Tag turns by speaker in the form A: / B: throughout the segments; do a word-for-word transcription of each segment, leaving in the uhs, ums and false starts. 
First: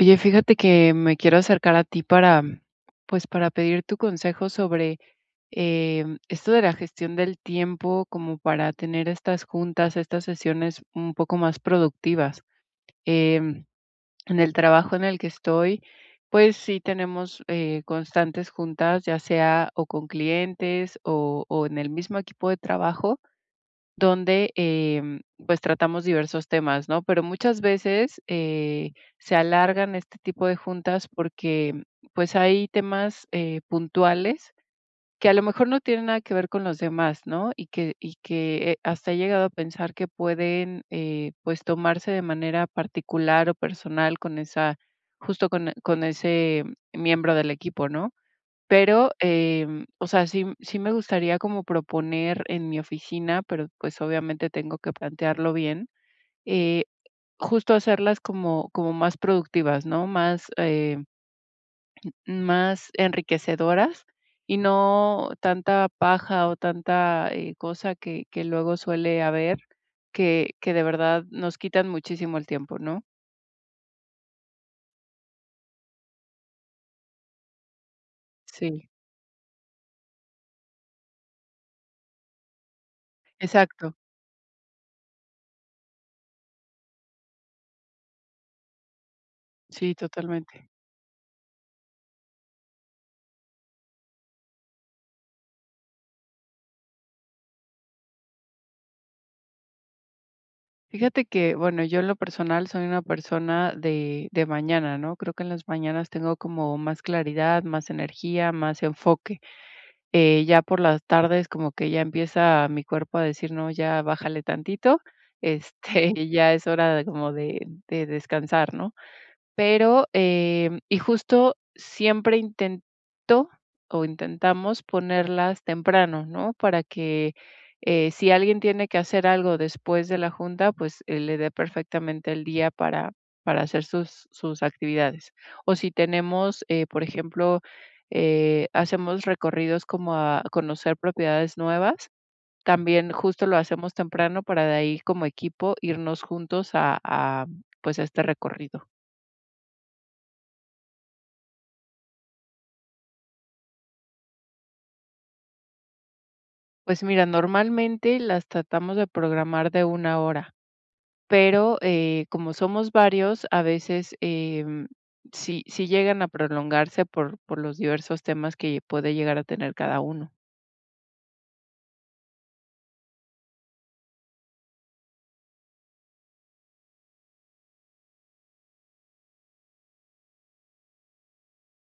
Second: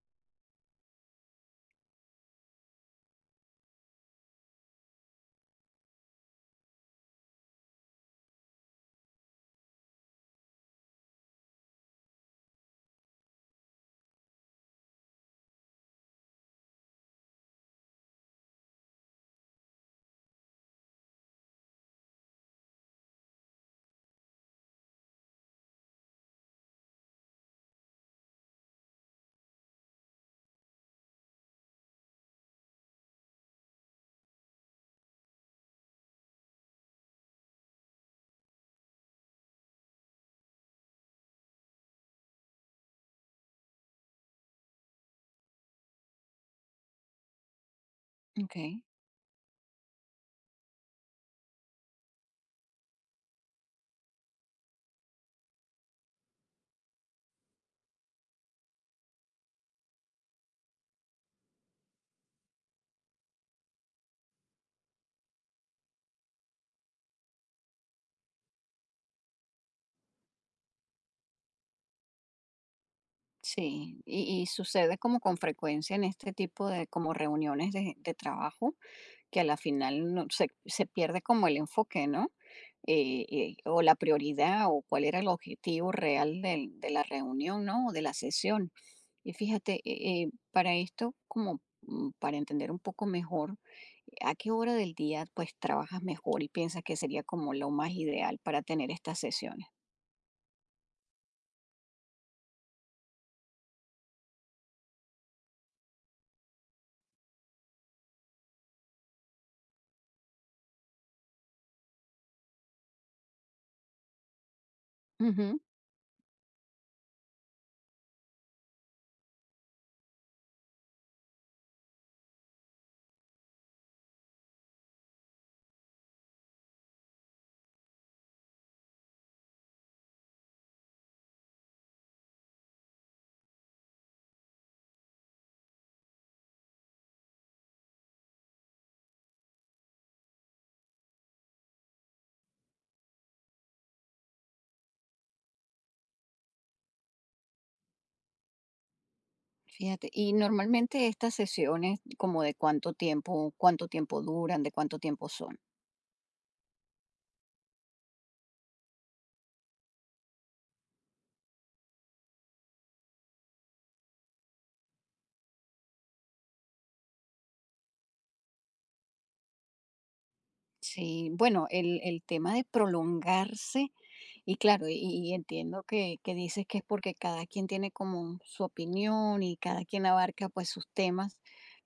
A: Oye, fíjate que me quiero acercar a ti para, pues, para pedir tu consejo sobre em, esto de la gestión del tiempo, como para tener estas juntas, estas sesiones un poco más productivas. Em, en el trabajo en el que estoy, pues sí tenemos eh, constantes juntas, ya sea o con clientes o, o en el mismo equipo de trabajo donde, em, pues, tratamos diversos temas, ¿no? Pero muchas veces, eh, se alargan este tipo de juntas porque, pues, hay temas, eh, puntuales que a lo mejor no tienen nada que ver con los demás, ¿no? Y que y que, eh, hasta he llegado a pensar que pueden, eh, pues, tomarse de manera particular o personal con esa justo con con ese miembro del equipo, ¿no?
B: Okey,
A: Pero, em, o sea, sí sí me gustaría como proponer en mi oficina, pero, pues, obviamente tengo que plantearlo bien, eh, justo hacerlas como como más productivas, ¿no? Más, eh, más enriquecedoras y no tanta paja o tanta, eh, cosa que que luego suele haber, que que de verdad nos quitan muchísimo el tiempo, ¿no?
B: sí, y y sucede como con frecuencia en este tipo de como reuniones de de trabajo,
A: Sí,
B: que a la final no se se pierde como el enfoque, ¿no? Eh, eh, o la
A: exacto.
B: prioridad, o cuál era el objetivo real del de la reunión, ¿no? O de la sesión. Y fíjate,
A: Sí,
B: eh, eh,
A: totalmente.
B: para esto, como, mm, para entender un poco mejor, ¿a qué hora del día, pues, trabajas mejor y piensas que sería como lo más ideal para tener estas sesiones?
A: Fíjate que, bueno, yo en lo personal soy una persona de, de mañana, ¿no? Creo que en las mañanas tengo como más claridad, más energía, más enfoque. Eh, ya por las tardes como que ya empieza mi cuerpo a decir, no, ya bájale tantito,
B: Ujú.
A: este, ya es hora de, como de, de descansar, ¿no? Pero, em, y justo siempre intento o intentamos ponerlas temprano, ¿no? Para que, eh, si alguien tiene que hacer algo después de la junta, pues, eh, le dé perfectamente el día para para hacer sus sus actividades. O si tenemos, eh, por ejemplo, eh, hacemos recorridos como a conocer propiedades nuevas, también justo lo hacemos temprano para de ahí como equipo irnos juntos a a, pues, a este recorrido.
B: Fíjate, y normalmente estas sesiones, como de cuánto tiempo, cuánto tiempo duran, de cuánto tiempo son.
A: Pues mira, normalmente las tratamos de programar de una hora, pero eh, como somos varios, a veces em, sí, sí llegan a prolongarse por, por los diversos temas que puede llegar a tener cada uno.
B: Sí, bueno, el, el tema de prolongarse, y claro, y, y entiendo que, que dices que es porque cada quien tiene como su opinión y cada quien abarca pues sus temas,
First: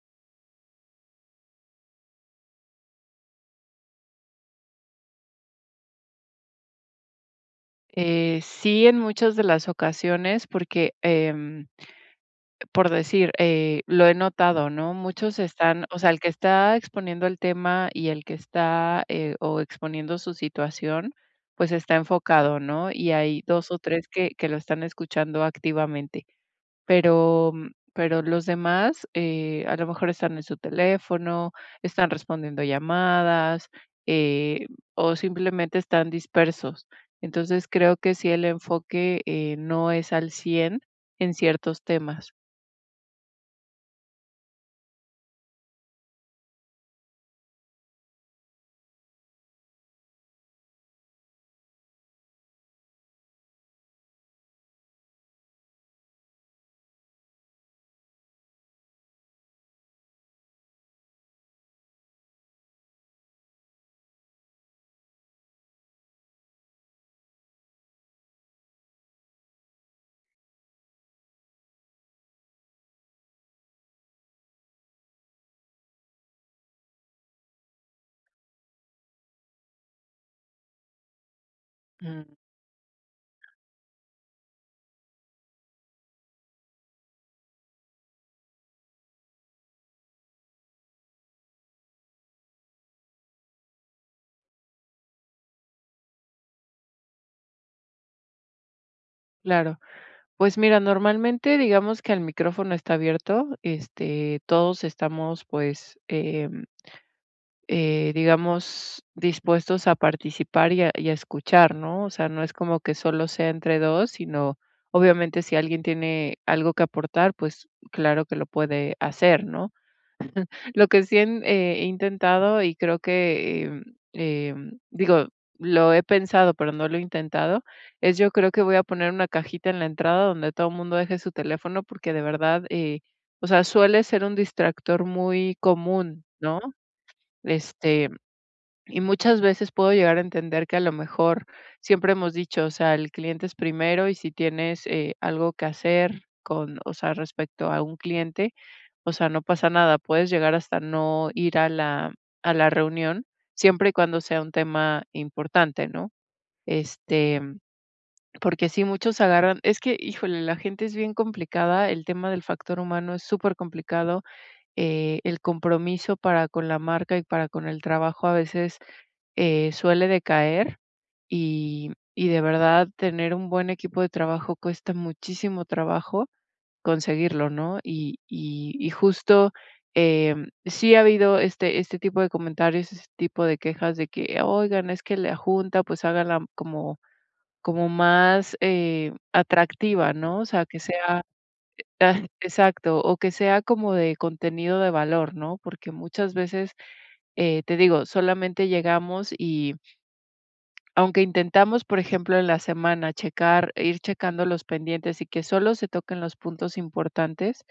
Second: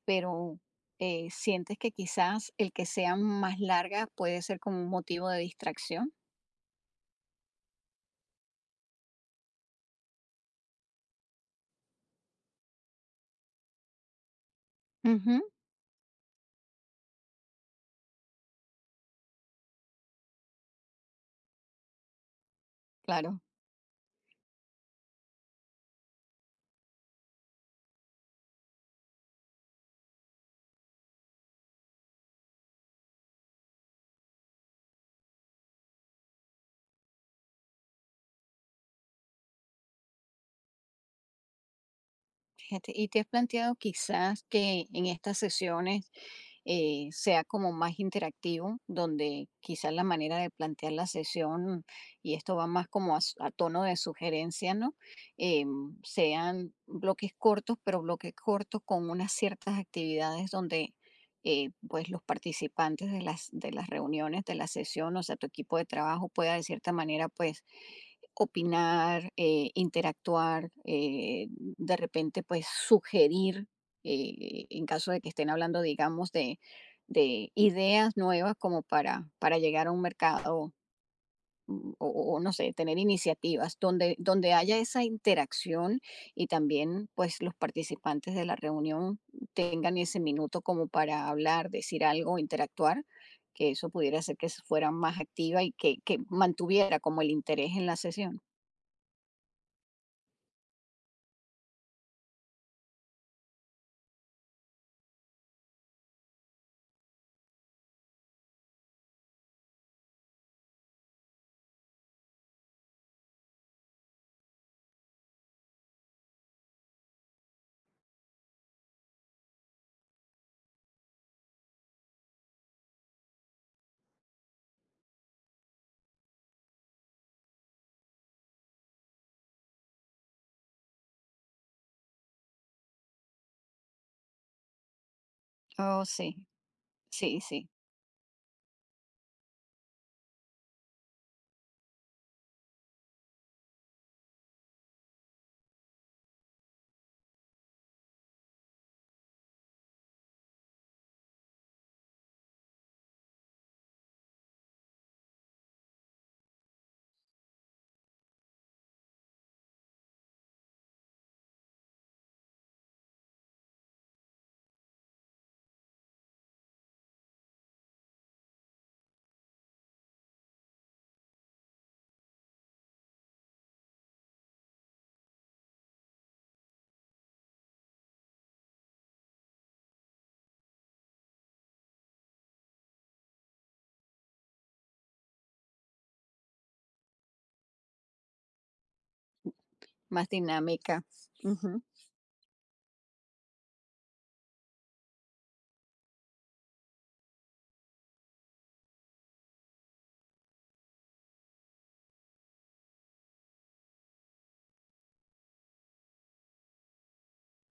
B: pero eh, ¿sientes que quizás el que sean más largas puede ser como un motivo de distracción?
A: Eh, sí, en muchas de las ocasiones, porque em, por decir, eh, lo he notado, ¿no? Muchos
B: Ujú,
A: están, o sea, el que está exponiendo el tema y el que está eh, o exponiendo su situación, pues está enfocado, ¿no? Y
B: claro.
A: hay dos o tres que, que lo están escuchando activamente, pero, mm, pero los demás eh, a lo mejor están en su teléfono, están respondiendo llamadas eh, o simplemente están dispersos. Entonces creo que si el enfoque eh, no es al cien en ciertos temas.
B: Fíjate, ¿y te has planteado quizás que en estas sesiones eh, sea como más interactivo, donde quizás la manera de plantear la sesión, y esto va más como a, s- a tono de sugerencia, ¿no? Em, sean bloques cortos, pero bloques cortos con unas ciertas actividades donde eh, pues los participantes de las, de las reuniones, de la sesión, o sea, tu equipo de trabajo pueda de cierta manera pues opinar, eh, interactuar, eh, de repente, pues sugerir, eh, en caso de que estén hablando, digamos, de, de ideas nuevas como para, para llegar a un mercado mm, o,
A: Mm.
B: o- no sé, tener iniciativas donde, donde haya esa interacción y también pues los participantes de la reunión tengan ese minuto como para hablar, decir algo, interactuar, que eso pudiera hacer que se fuera más activa y que, que mantuviera como el interés en la sesión.
A: Claro. Pues mira, normalmente digamos que el micrófono está abierto, este, todos estamos pues, em, eh, digamos, dispuestos a participar y a, y a escuchar, ¿no? O sea, no es como que solo sea entre dos, sino obviamente si alguien tiene algo que aportar, pues claro que lo puede hacer, ¿no? Lo que sí en eh, he intentado y creo que, em, em, digo, lo he pensado, pero no lo he intentado, es yo creo que voy a poner una cajita en la entrada donde todo el mundo deje su teléfono, porque de verdad, eh, o sea, suele ser un distractor muy
B: Oh,
A: común,
B: sí,
A: ¿no?
B: sí, sí,
A: Este y muchas veces puedo llegar a entender que a lo mejor siempre hemos dicho, o sea, el cliente es primero y si tienes eh, algo que hacer con, o sea, respecto a un cliente, o sea, no pasa nada, puedes llegar hasta no ir a la, a la reunión, siempre y cuando sea un tema importante, ¿no? Este, porque sí muchos agarran, es que, híjole, la gente es bien complicada, el tema del factor humano es súper complicado, eh, el compromiso para con la marca y para con el trabajo a veces eh, suele decaer y, y de verdad tener un buen equipo de trabajo cuesta muchísimo trabajo conseguirlo, ¿no? Y, y, y justo em, sí ha habido este, este tipo de comentarios, este tipo de quejas de que, oigan, es que la junta pues hágala como, como más eh, atractiva,
B: más
A: ¿no? O sea, que
B: dinámica.
A: sea,
B: Ujú.
A: ah, exacto, o que sea como de contenido de valor, ¿no? Porque muchas veces, eh, te digo, solamente llegamos y aunque intentamos, por ejemplo, en la semana checar ir checando los pendientes y que solo se toquen los puntos importantes,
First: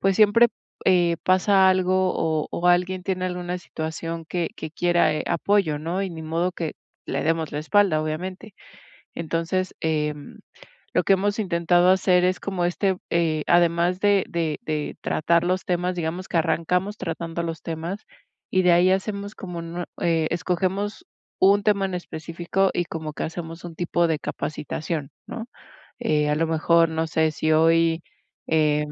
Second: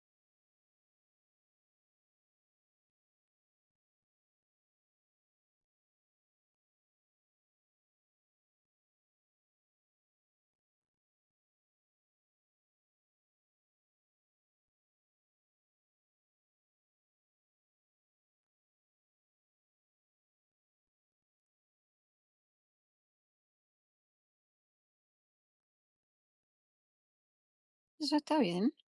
A: pues siempre, eh, pasa algo o o alguien tiene alguna situación que que quiera, eh, apoyo, ¿no? Y ni modo que le demos la espalda, obviamente. Entonces, em lo que hemos intentado hacer es como este, eh, además de de de tratar los temas, digamos que arrancamos tratando los temas, y de ahí hacemos como no eh, escogemos un tema en específico y como que hacemos un tipo de capacitación, ¿no? Eh, a lo mejor, no sé, si hoy,
B: Eso está bien,
A: eh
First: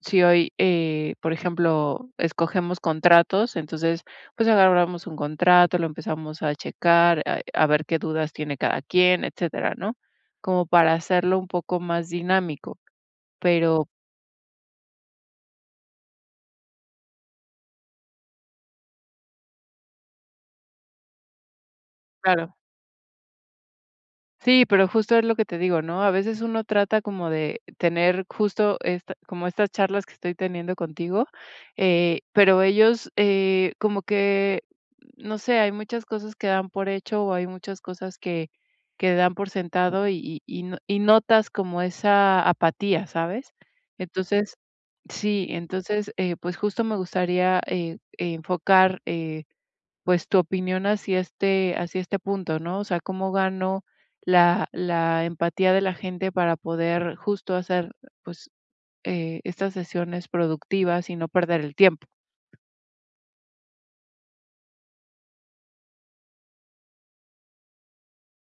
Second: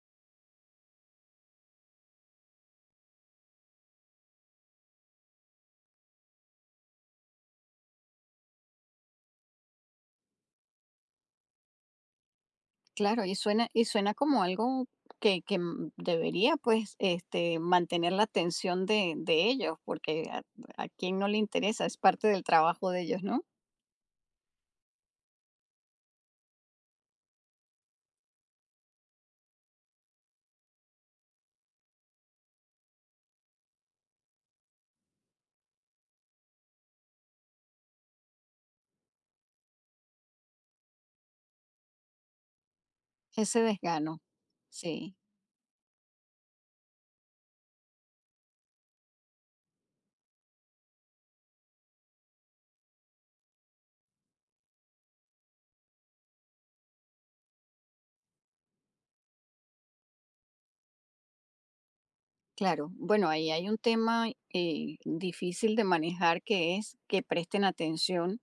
A: si hoy, eh, por ejemplo, escogemos contratos, entonces, pues agarramos un contrato, lo empezamos a checar, a, a ver qué dudas tiene cada quien, etcétera, ¿no? Como para hacerlo un poco más dinámico,
B: claro, y suena, y
A: pero
B: suena como algo que, que m- debería pues este, mantener la atención de, de ellos, porque a, a quien no le interesa, es parte del
A: claro.
B: trabajo de ellos, ¿no?
A: Sí, pero justo es lo que te digo, ¿no? A veces uno trata como de tener justo esta, como estas charlas que estoy teniendo contigo, eh, pero ellos eh, como que, no sé, hay muchas cosas que dan por hecho o hay muchas cosas que, que dan por sentado y, y, y no- y notas como esa apatía, ¿sabes?
B: Ese desgano,
A: Entonces,
B: sí,
A: sí, entonces, eh, pues justo me gustaría eh, enfocar... eh, pues, tu opinión hacia este hacia este punto, ¿no? O sea, ¿cómo gano la la empatía de la gente para poder justo hacer, pues, eh, estas sesiones productivas y no perder el tiempo?
B: claro. Bueno, ahí hay un tema eh, difícil de manejar que es que presten atención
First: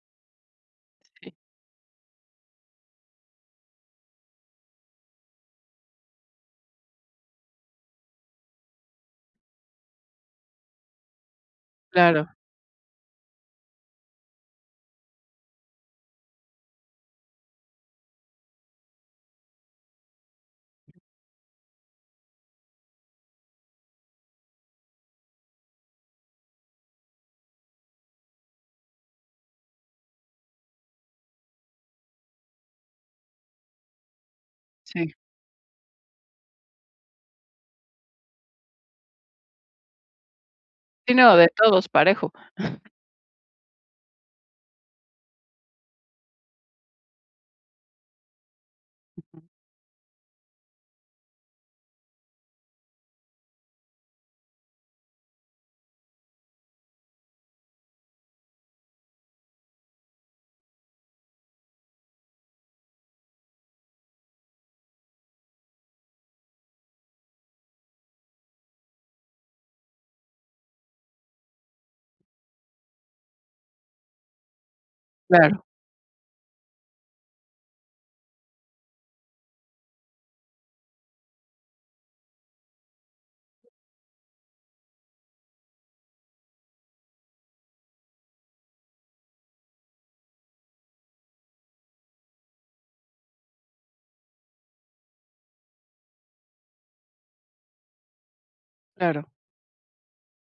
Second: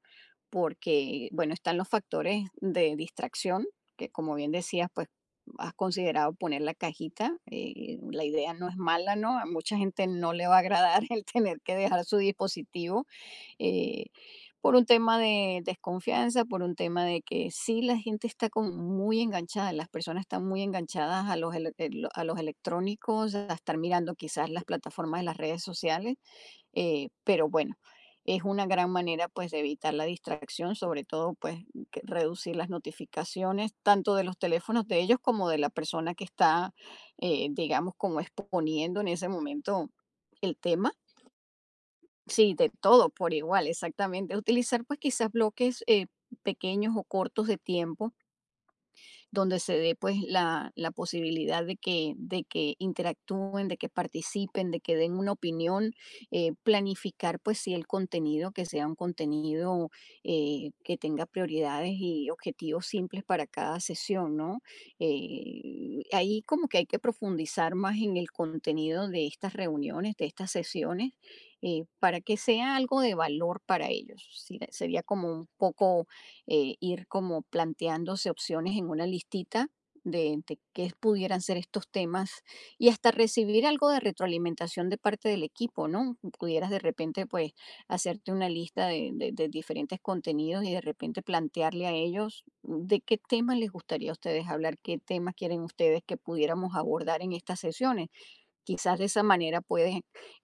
B: porque, bueno, están los factores de distracción, que como bien decías, pues has considerado poner la cajita. Eh, la idea no es mala, ¿no? A mucha gente no le va a agradar el tener que dejar su
A: Claro,
B: dispositivo eh, por un tema de desconfianza, por un tema de que sí, la gente está como muy enganchada, las personas están muy enganchadas a los, ele- el- a los electrónicos, a estar mirando quizás las plataformas de las redes sociales eh, pero bueno, es una gran manera pues de evitar la distracción, sobre todo pues que- reducir las notificaciones tanto de los teléfonos de
A: sí.
B: ellos como de la persona que está, eh, digamos, como exponiendo en ese momento el tema.
A: Sí, no, de todos parejo.
B: Sí, de todo por igual, exactamente. Utilizar pues quizás bloques eh, pequeños o cortos de tiempo
A: Ujú.
B: donde se dé pues la, la posibilidad de que, de que interactúen, de que participen, de que den una opinión, eh, planificar pues sí el contenido, que sea un contenido eh, que tenga prioridades y objetivos simples para cada sesión, ¿no? Eh, ahí como que hay que profundizar más en el contenido de estas reuniones, de estas sesiones, eh, para que sea algo de valor para ellos. Sí, sería como un
A: Claro,
B: poco eh, ir como planteándose opciones en una listita de, de qué pudieran ser estos temas y hasta recibir algo de retroalimentación de parte del equipo, ¿no? Pudieras de repente pues hacerte una lista de, de- de diferentes contenidos y de repente plantearle a ellos de qué temas les gustaría a ustedes hablar, qué temas quieren ustedes que pudiéramos abordar en estas sesiones. Quizás de esa
A: claro,
B: manera puedes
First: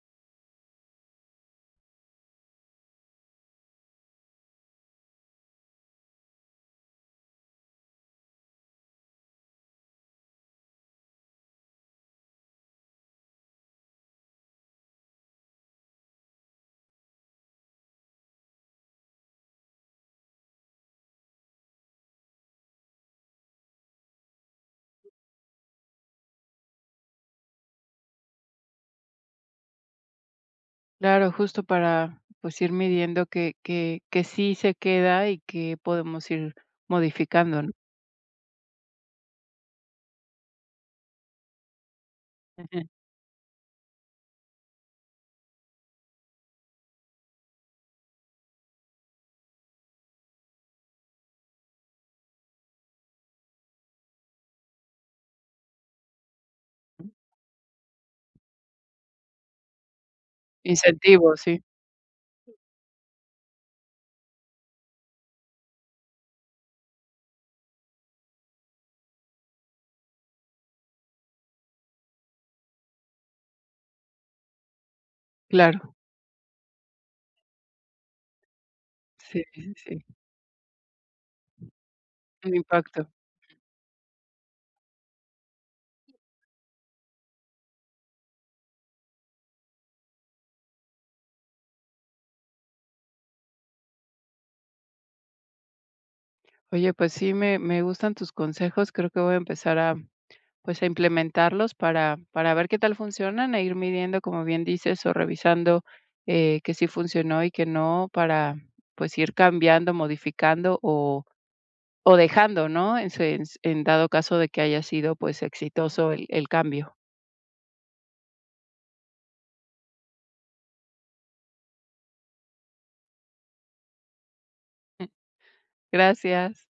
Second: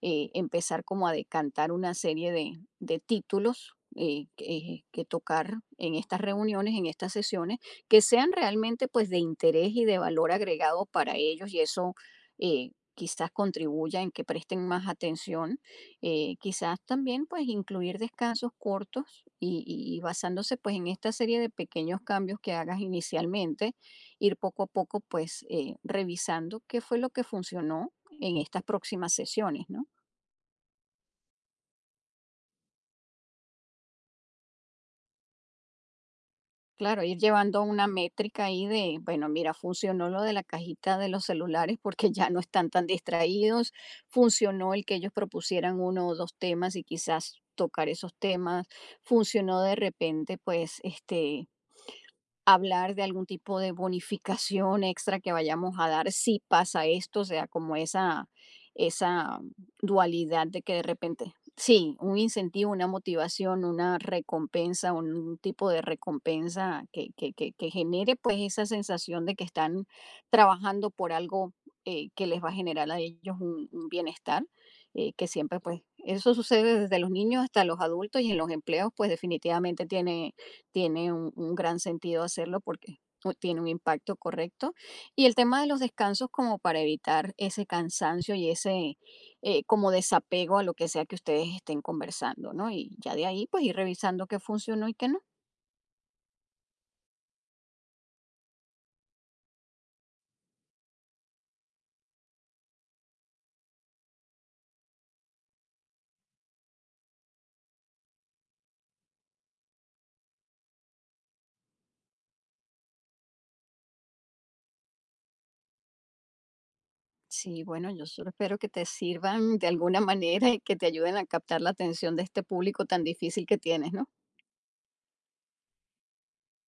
B: eh, empezar como a decantar una serie de, de títulos eh, que, que tocar en estas reuniones, en estas sesiones, que sean realmente pues de interés y de valor agregado para ellos y eso eh, quizás contribuya en que presten más atención. Eh, quizás también pues incluir descansos cortos y, y- y basándose pues en esta serie de pequeños cambios que hagas inicialmente, ir poco a poco pues eh, revisando qué fue lo que funcionó en estas próximas sesiones, ¿no?
A: claro, justo para, pues, ir midiendo que que que sí se queda y que podemos ir
B: Claro, ir llevando
A: modificando, ¿no?
B: una métrica ahí de, bueno, mira, funcionó lo de la cajita de los celulares porque ya no están
A: Ujú.
B: tan distraídos, funcionó el que ellos propusieran uno o dos temas y quizás tocar esos temas, funcionó de repente, pues, este, hablar de algún tipo de bonificación extra que vayamos a dar si pasa esto, o sea, como esa, esa dualidad de que de repente,
A: Incentivo, sí.
B: sí, un incentivo, una motivación, una recompensa, un tipo de recompensa que, que, que, que genere pues esa sensación de que están trabajando por algo eh, que les va a generar a ellos un, un bienestar, eh, que siempre pues
A: Claro,
B: eso sucede desde los niños hasta los adultos y en los empleos pues
A: sí, sí,
B: definitivamente
A: sí,
B: tiene tiene un, un gran sentido
A: un
B: hacerlo porque
A: impacto.
B: u- tiene un impacto correcto. Y el tema de los descansos como para evitar ese cansancio y ese eh, como desapego a lo que sea que ustedes estén conversando, ¿no? Y ya de ahí pues ir revisando qué funcionó y qué no.
A: Oye, pues sí, me, me gustan tus consejos. Creo que voy a empezar a, pues, a implementarlos para, para ver qué tal funcionan e ir midiendo, como bien dices, o revisando eh, que sí funcionó y que no, para pues ir cambiando, modificando o, o dejando, ¿no? En, su- en, en dado caso de que haya sido pues exitoso el, el cambio.
B: Sí, bueno, yo solo espero que te sirvan de alguna manera y que te ayuden a captar la atención de este público tan difícil que tienes, ¿no?
A: Gracias.